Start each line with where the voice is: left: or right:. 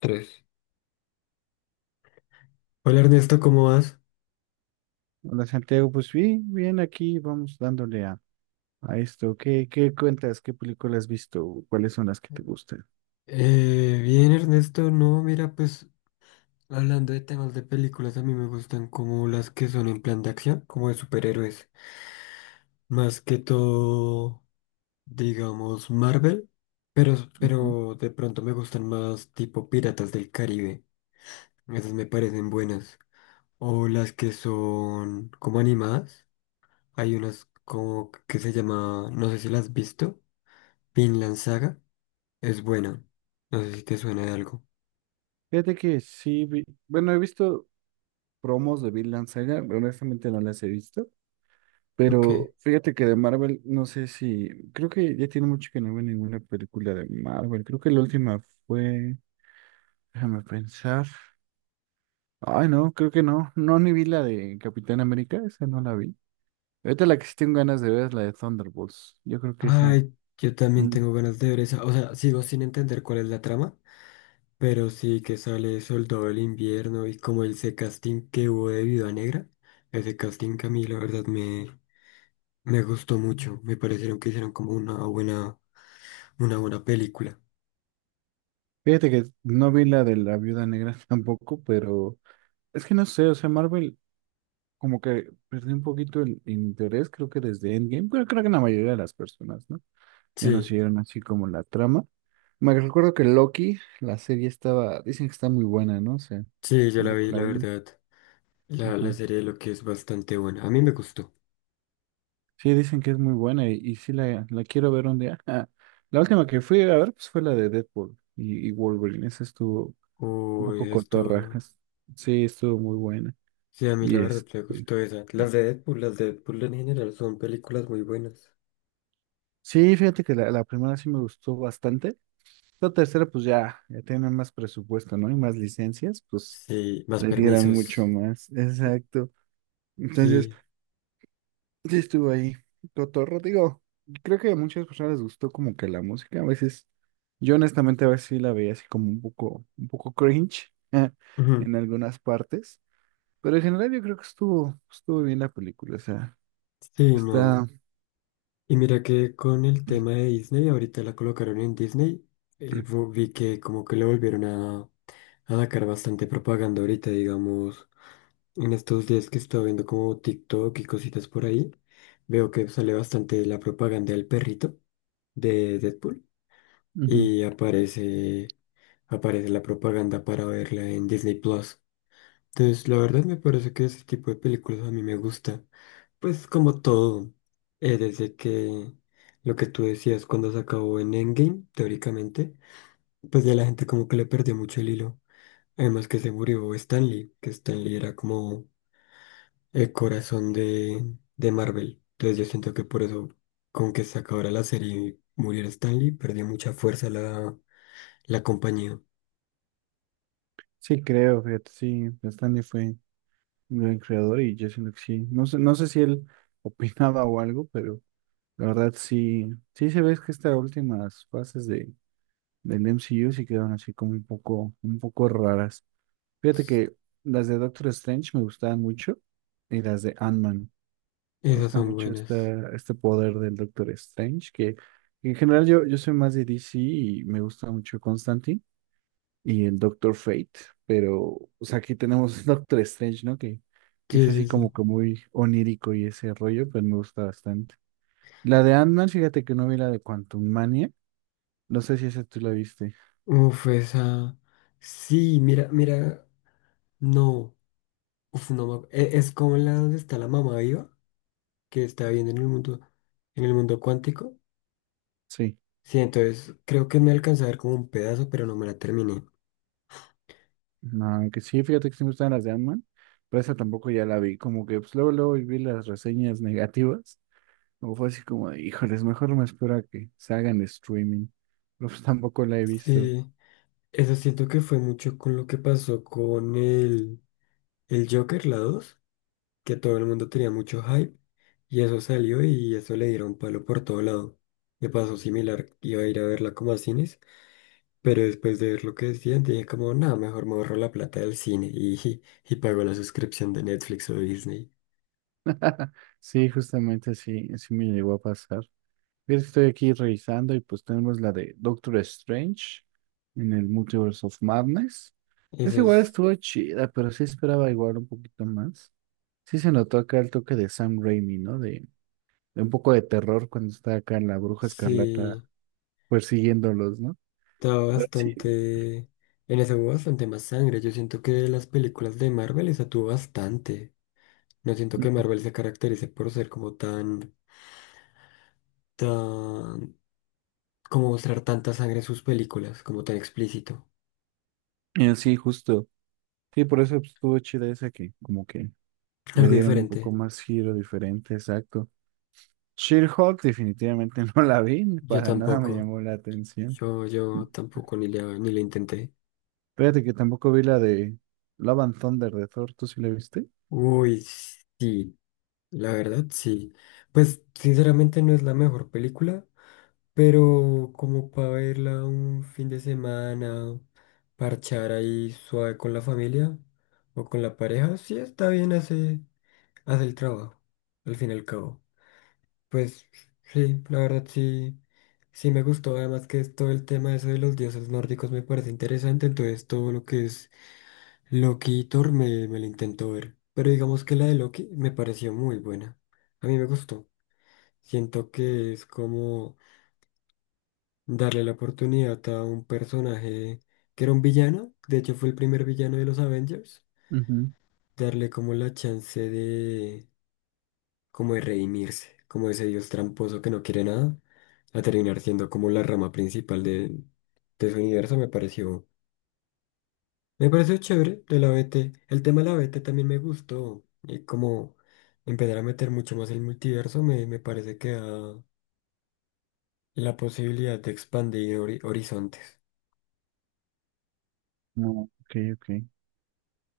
left: Tres. Hola Ernesto, ¿cómo vas?
right: Hola Santiago, pues bien, bien, aquí vamos dándole a esto. ¿Qué, qué cuentas? ¿Qué películas has visto? ¿Cuáles son las que te gustan?
left: Bien Ernesto, no, mira, pues hablando de temas de películas, a mí me gustan como las que son en plan de acción, como de superhéroes, más que todo, digamos, Marvel, pero,
right: Ujú.
left: pero de pronto me gustan más tipo Piratas del Caribe, esas me parecen buenas, o las que son como animadas, hay unas como que se llama, no sé si las has visto, Vinland Saga, es buena, no sé si te suena de algo.
right: Fíjate que sí, bueno, he visto promos de Vinland Saga, honestamente no las he visto,
left: Ok.
right: pero fíjate que de Marvel, no sé si, creo que ya tiene mucho que no veo ninguna película de Marvel, creo que la última fue, déjame pensar, ay no, creo que no, no ni vi la de Capitán América, esa no la vi. Ahorita la que sí tengo ganas de ver es la de Thunderbolts, yo creo que esa.
left: Ay, yo también
right: Mm.
left: tengo ganas de ver esa. O sea, sigo sin entender cuál es la trama, pero sí que sale Soldado del Invierno y como ese casting que hubo de Viuda Negra. Ese casting que a mí la verdad me gustó mucho. Me parecieron que hicieron como una buena película.
right: Fíjate que no vi la de la Viuda Negra tampoco, pero es que no sé, o sea, Marvel como que perdió un poquito el interés, creo que desde Endgame, pero creo que la mayoría de las personas, ¿no? Ya no
left: Sí,
right: siguieron así como la trama. Me recuerdo que Loki, la serie estaba, dicen que está muy buena, ¿no? O sea,
left: sí, yo la
right: tampoco
left: vi,
right: la
left: la
right: vi.
left: verdad. La,
right: Ajá.
left: la serie lo que es bastante buena. A mí me gustó.
right: Sí, dicen que es muy buena y sí la quiero ver un día. Ah, la última que fui a ver pues fue la de Deadpool y Wolverine, esa estuvo un poco
left: Uy, esto.
right: cotorrajas. Sí, estuvo muy buena.
left: Sí, a mí la
right: Y
left: verdad
right: este,
left: me gustó esa. Las de Deadpool en general son películas muy buenas.
right: sí, fíjate que la primera sí me gustó bastante. La tercera, pues ya, ya tienen más presupuesto, ¿no? Y más licencias, pues
left: Sí, más
right: le dieran
left: permisos.
right: mucho más. Exacto. Entonces,
left: Sí.
right: sí estuvo ahí. Cotorro, digo, creo que a muchas personas les gustó como que la música. A veces, yo honestamente a veces sí la veía así como un poco cringe
left: Ujú.
right: en algunas partes. Pero en general yo creo que estuvo, estuvo bien la película. O sea,
left: Sí,
right: está.
left: no. Y mira que con el tema de Disney, ahorita la colocaron en Disney, vi que como que le volvieron a sacar bastante propaganda ahorita, digamos, en estos días que estaba viendo como TikTok y cositas por ahí, veo que sale bastante la propaganda del perrito de Deadpool
right: Ujú.
left: y aparece la propaganda para verla en Disney Plus. Entonces, la verdad me parece que ese tipo de películas a mí me gusta. Pues como todo, desde que lo que tú decías cuando se acabó en Endgame, teóricamente, pues ya la gente como que le perdió mucho el hilo. Además que se murió Stan Lee, que Stan Lee era como el corazón de Marvel. Entonces yo siento que por eso, con que se acabara la serie y muriera Stan Lee, perdió mucha fuerza la compañía.
right: Sí, creo, fíjate, sí, bastante fue gran creador y yo siento que sí. No sé, no sé si él opinaba o algo, pero la verdad sí, sí se ve que estas últimas fases de, del MCU sí quedaron así como un poco raras. Fíjate que las de Doctor Strange me gustaban mucho y las de Ant-Man. Me
left: Esas
right: gusta
left: son
right: mucho
left: buenas.
right: esta, este poder del Doctor Strange, que en general yo, yo soy más de DC y me gusta mucho Constantine y el Doctor Fate, pero o sea, aquí tenemos Doctor Strange, ¿no? Que es
left: Sí,
right: así
left: sí, sí.
right: como que muy onírico y ese rollo, pero me gusta bastante. La de Ant-Man, fíjate que no vi la de Quantum Mania, no sé si esa tú la viste.
left: Uf, esa. Sí, mira, mira, no. Uf, no me ac- e- es como la donde está la mamá viva, que está viendo en el mundo, cuántico.
right: Sí,
left: Sí, entonces creo que me alcanza a ver como un pedazo, pero no me la terminé.
right: no, que sí, fíjate que sí me gustan las de Ant-Man, pero esa tampoco ya la vi, como que pues, luego, luego vi las reseñas negativas, como fue así como de, híjoles, mejor me espero a que se hagan streaming, pero pues tampoco la he visto.
left: Sí, eso siento que fue mucho con lo que pasó con el Joker, la 2 que todo el mundo tenía mucho hype, y eso salió y eso le dieron palo por todo lado. Me pasó similar, iba a ir a verla como a cines, pero después de ver lo que decían, dije como, nada, mejor me ahorro la plata del cine y pago la suscripción de Netflix o de Disney.
right: Sí, justamente así, así me llegó a pasar. Fíjate que estoy aquí revisando y pues tenemos la de Doctor Strange en el Multiverse of Madness.
left: Eso
right: Es igual
left: es,
right: estuvo chida, pero sí esperaba igual un poquito más. Sí se notó acá el toque de Sam Raimi, ¿no? De un poco de terror cuando está acá la Bruja
left: sí,
right: Escarlata persiguiéndolos, ¿no?
left: estaba
right: Pero sí,
left: bastante, en eso hubo bastante más sangre. Yo siento que de las películas de Marvel esa tuvo bastante. No siento que Marvel se caracterice por ser como tan, como mostrar tanta sangre en sus películas, como tan explícito.
right: sí, justo. Sí, por eso pues, estuvo chida esa que como que le
left: Algo
right: dieron un
left: diferente.
right: poco más giro diferente, exacto. She-Hulk definitivamente no la vi,
left: Yo
right: para nada me
left: tampoco.
right: llamó la atención.
left: Yo tampoco ni le intenté.
right: Fíjate que tampoco vi la de Love and Thunder de Thor, ¿tú sí la viste?
left: Uy, sí, la verdad, sí. Pues sinceramente no es la mejor película. Pero como para verla un fin de semana, parchar ahí suave con la familia o con la pareja, sí está bien, hace el trabajo, al fin y al cabo. Pues sí, la verdad sí me gustó. Además que es todo el tema eso de los dioses nórdicos me parece interesante, entonces todo lo que es Loki y Thor me lo intento ver. Pero digamos que la de Loki me pareció muy buena. A mí me gustó. Siento que es como darle la oportunidad a un personaje que era un villano, de hecho fue el primer villano de los Avengers,
right: Ujú.
left: darle como la chance de, como de redimirse, como ese dios tramposo que no quiere nada, a terminar siendo como la rama principal de su universo, me pareció chévere de la B T. El tema de la B T también me gustó, y como empezar a meter mucho más el multiverso, me parece que da la posibilidad de expandir horizontes.
right: No, ok, ok.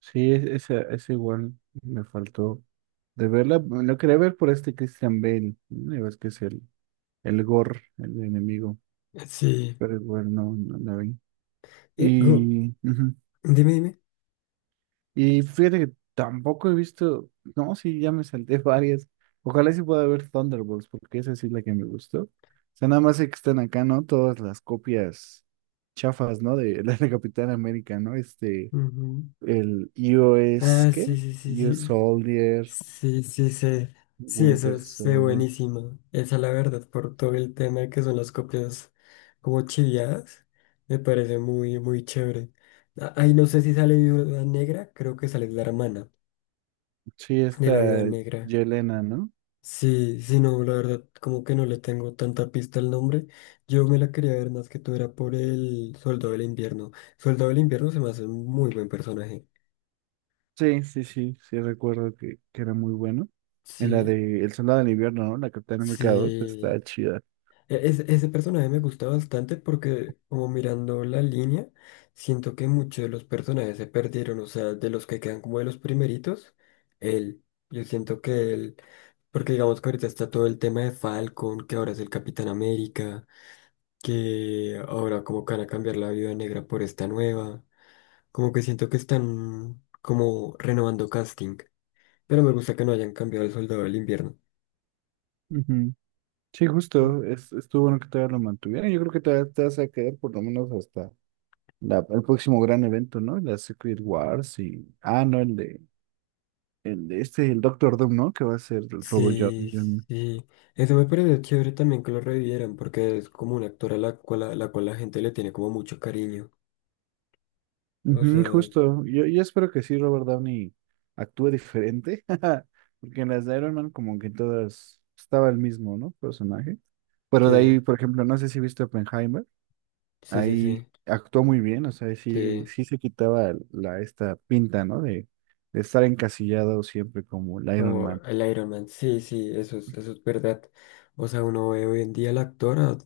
right: Sí, esa, esa igual me faltó de verla. Lo quería ver por este Christian Bale, ¿no? Ya ves que es el Gore, el enemigo,
left: Sí.
right: pero igual no, no la vi.
left: Eh, Gu,
right: Y ujú.
left: dime, dime.
right: Y fíjate que tampoco he visto, no, sí, ya me salté varias. Ojalá sí pueda ver Thunderbolts, porque esa sí es la que me gustó. O sea, nada más sé que están acá, ¿no? Todas las copias chafas, ¿no? De la de Capitán América, ¿no? Este,
left: Ujú.
right: el iOS,
left: Ah, sí,
right: ¿qué?
left: sí, sí,
right: US
left: sí.
right: Soldier,
left: Sí, sí, sé. Sí,
right: Winter
left: esa es
right: Soldier.
left: buenísima. Esa, la verdad, por todo el tema de que son las copias como chiviadas, me parece muy, muy chévere. Ah, ay, no sé si sale Viuda Negra, creo que sale la hermana
right: Sí,
left: de
right: esta
left: la Viuda Negra.
right: Yelena, ¿no?
left: Sí, sí, no, la verdad, como que no le tengo tanta pista al nombre. Yo me la quería ver más que tú, era por el Soldado del Invierno. Soldado del Invierno se me hace un muy buen personaje.
right: Sí, sí, sí, sí recuerdo que era muy bueno. En la
left: Sí,
right: de El Soldado del Invierno, ¿no? La Capitán América 2 está
left: sí.
right: chida.
left: Ese personaje me gusta bastante porque, como mirando la línea, siento que muchos de los personajes se perdieron, o sea, de los que quedan como de los primeritos, él. Yo siento que él, porque digamos que ahorita está todo el tema de Falcon, que ahora es el Capitán América, que ahora como que van a cambiar la Viuda Negra por esta nueva. Como que siento que están como renovando casting, pero me gusta que no hayan cambiado el Soldado del Invierno.
right: Ujú. Sí, justo, es, estuvo bueno que todavía lo mantuvieron. Yo creo que todavía te vas a quedar por lo menos hasta la, el próximo gran evento, ¿no? La Secret Wars y... Ah, no, el de este, el Doctor Doom, ¿no? Que va a ser el
left: Sí,
right: Downey.
left: sí. Eso me parece chévere también que lo revivieran, porque es como un actor a la cual la gente le tiene como mucho cariño. O
right: Ujú,
left: sea,
right: justo, yo espero que sí Robert Downey actúe diferente, porque en las de Iron Man como que todas estaba el mismo, ¿no? Personaje. Pero de ahí,
left: sí,
right: por ejemplo, no sé si viste Oppenheimer.
left: sí, sí, sí,
right: Ahí actuó muy bien, o sea, sí,
left: sí.
right: sí se quitaba la, esta pinta, ¿no? De estar encasillado siempre como el Iron
left: Como
right: Man.
left: el Iron Man, sí, sí, eso es, verdad. O sea, uno ve hoy en día al actor,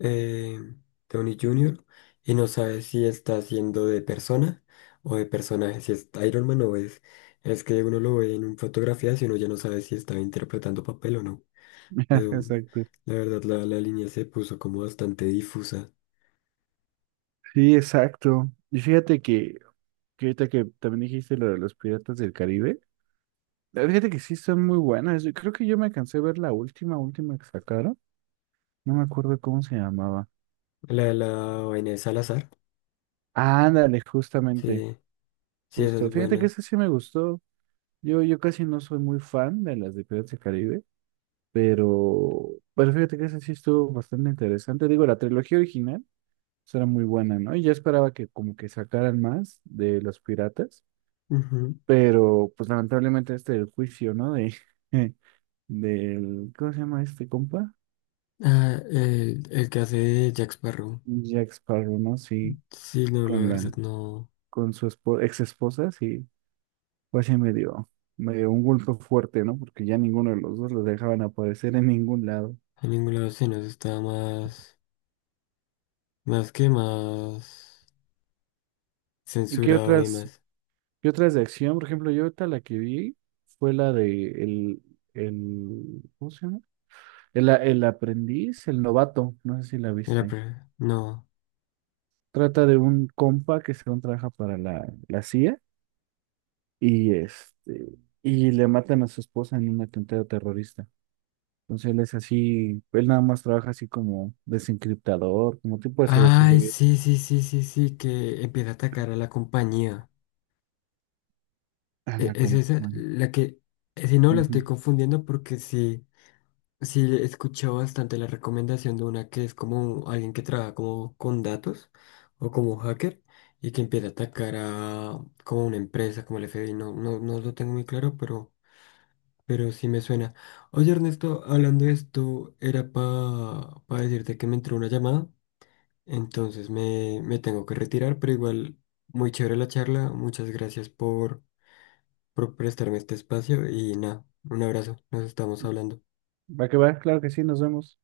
left: eh, Tony Jr., y no sabe si está haciendo de persona o de personaje, si es Iron Man o es. Es que uno lo ve en fotografías y uno ya no sabe si está interpretando papel o no. Eh,
right: Exacto.
left: la verdad, la línea se puso como bastante difusa.
right: Sí, exacto. Y fíjate que ahorita que también dijiste lo de los Piratas del Caribe, fíjate que sí son muy buenas. Yo creo que yo me cansé de ver la última, última que sacaron. No me acuerdo cómo se llamaba.
left: La de la vaina de Salazar.
right: Ándale, justamente,
left: Sí, sí, esa
right: justo.
left: es
right: Fíjate que
left: buena.
right: esa sí me gustó. Yo casi no soy muy fan de las de Piratas del Caribe. Pero, pero fíjate que ese sí estuvo bastante interesante. Digo, la trilogía original pues, era muy buena, ¿no? Y yo esperaba que como que sacaran más de los piratas,
left: Ujú.
right: pero pues lamentablemente este el juicio, ¿no? De, del, ¿cómo se llama este compa?
left: Ah, el que hace de Jack Sparrow.
right: Jack Sparrow, ¿no? Sí,
left: Sí, no, la
right: con
left: verdad,
right: la,
left: no.
right: con su ex esposa, sí, pues sí me dio un golpe fuerte, ¿no? Porque ya ninguno de los dos los dejaban aparecer en ningún lado.
left: En ningún lado se nos está más, más que más
right: ¿Y qué
left: censurado y
right: otras?
left: más.
right: Y otras de acción, por ejemplo, yo ahorita la que vi fue la de el, ¿cómo se llama? El, el aprendiz, el novato, no sé si la
left: En la
right: viste.
left: pre- no.
right: Trata de un compa que según trabaja para la CIA y este, y le matan a su esposa en un atentado terrorista. Entonces él es así, él nada más trabaja así como desencriptador, como tipo de
left: Ay,
right: ciberseguridad
left: sí, sí, sí, sí, sí, que empieza a atacar a la compañía.
right: en la
left: Es esa
right: compañía.
left: la que, si no, la estoy
right: Ujú.
left: confundiendo porque sí. Sí, he escuchado bastante la recomendación de una que es como alguien que trabaja como con datos o como hacker y que empieza a atacar a como una empresa, como el FBI. No, no, no lo tengo muy claro, pero sí me suena. Oye, Ernesto, hablando de esto, era para decirte que me entró una llamada, entonces me tengo que retirar, pero igual muy chévere la charla. Muchas gracias por prestarme este espacio y nada, un abrazo, nos estamos hablando.
right: Va que va, claro que sí, nos vemos.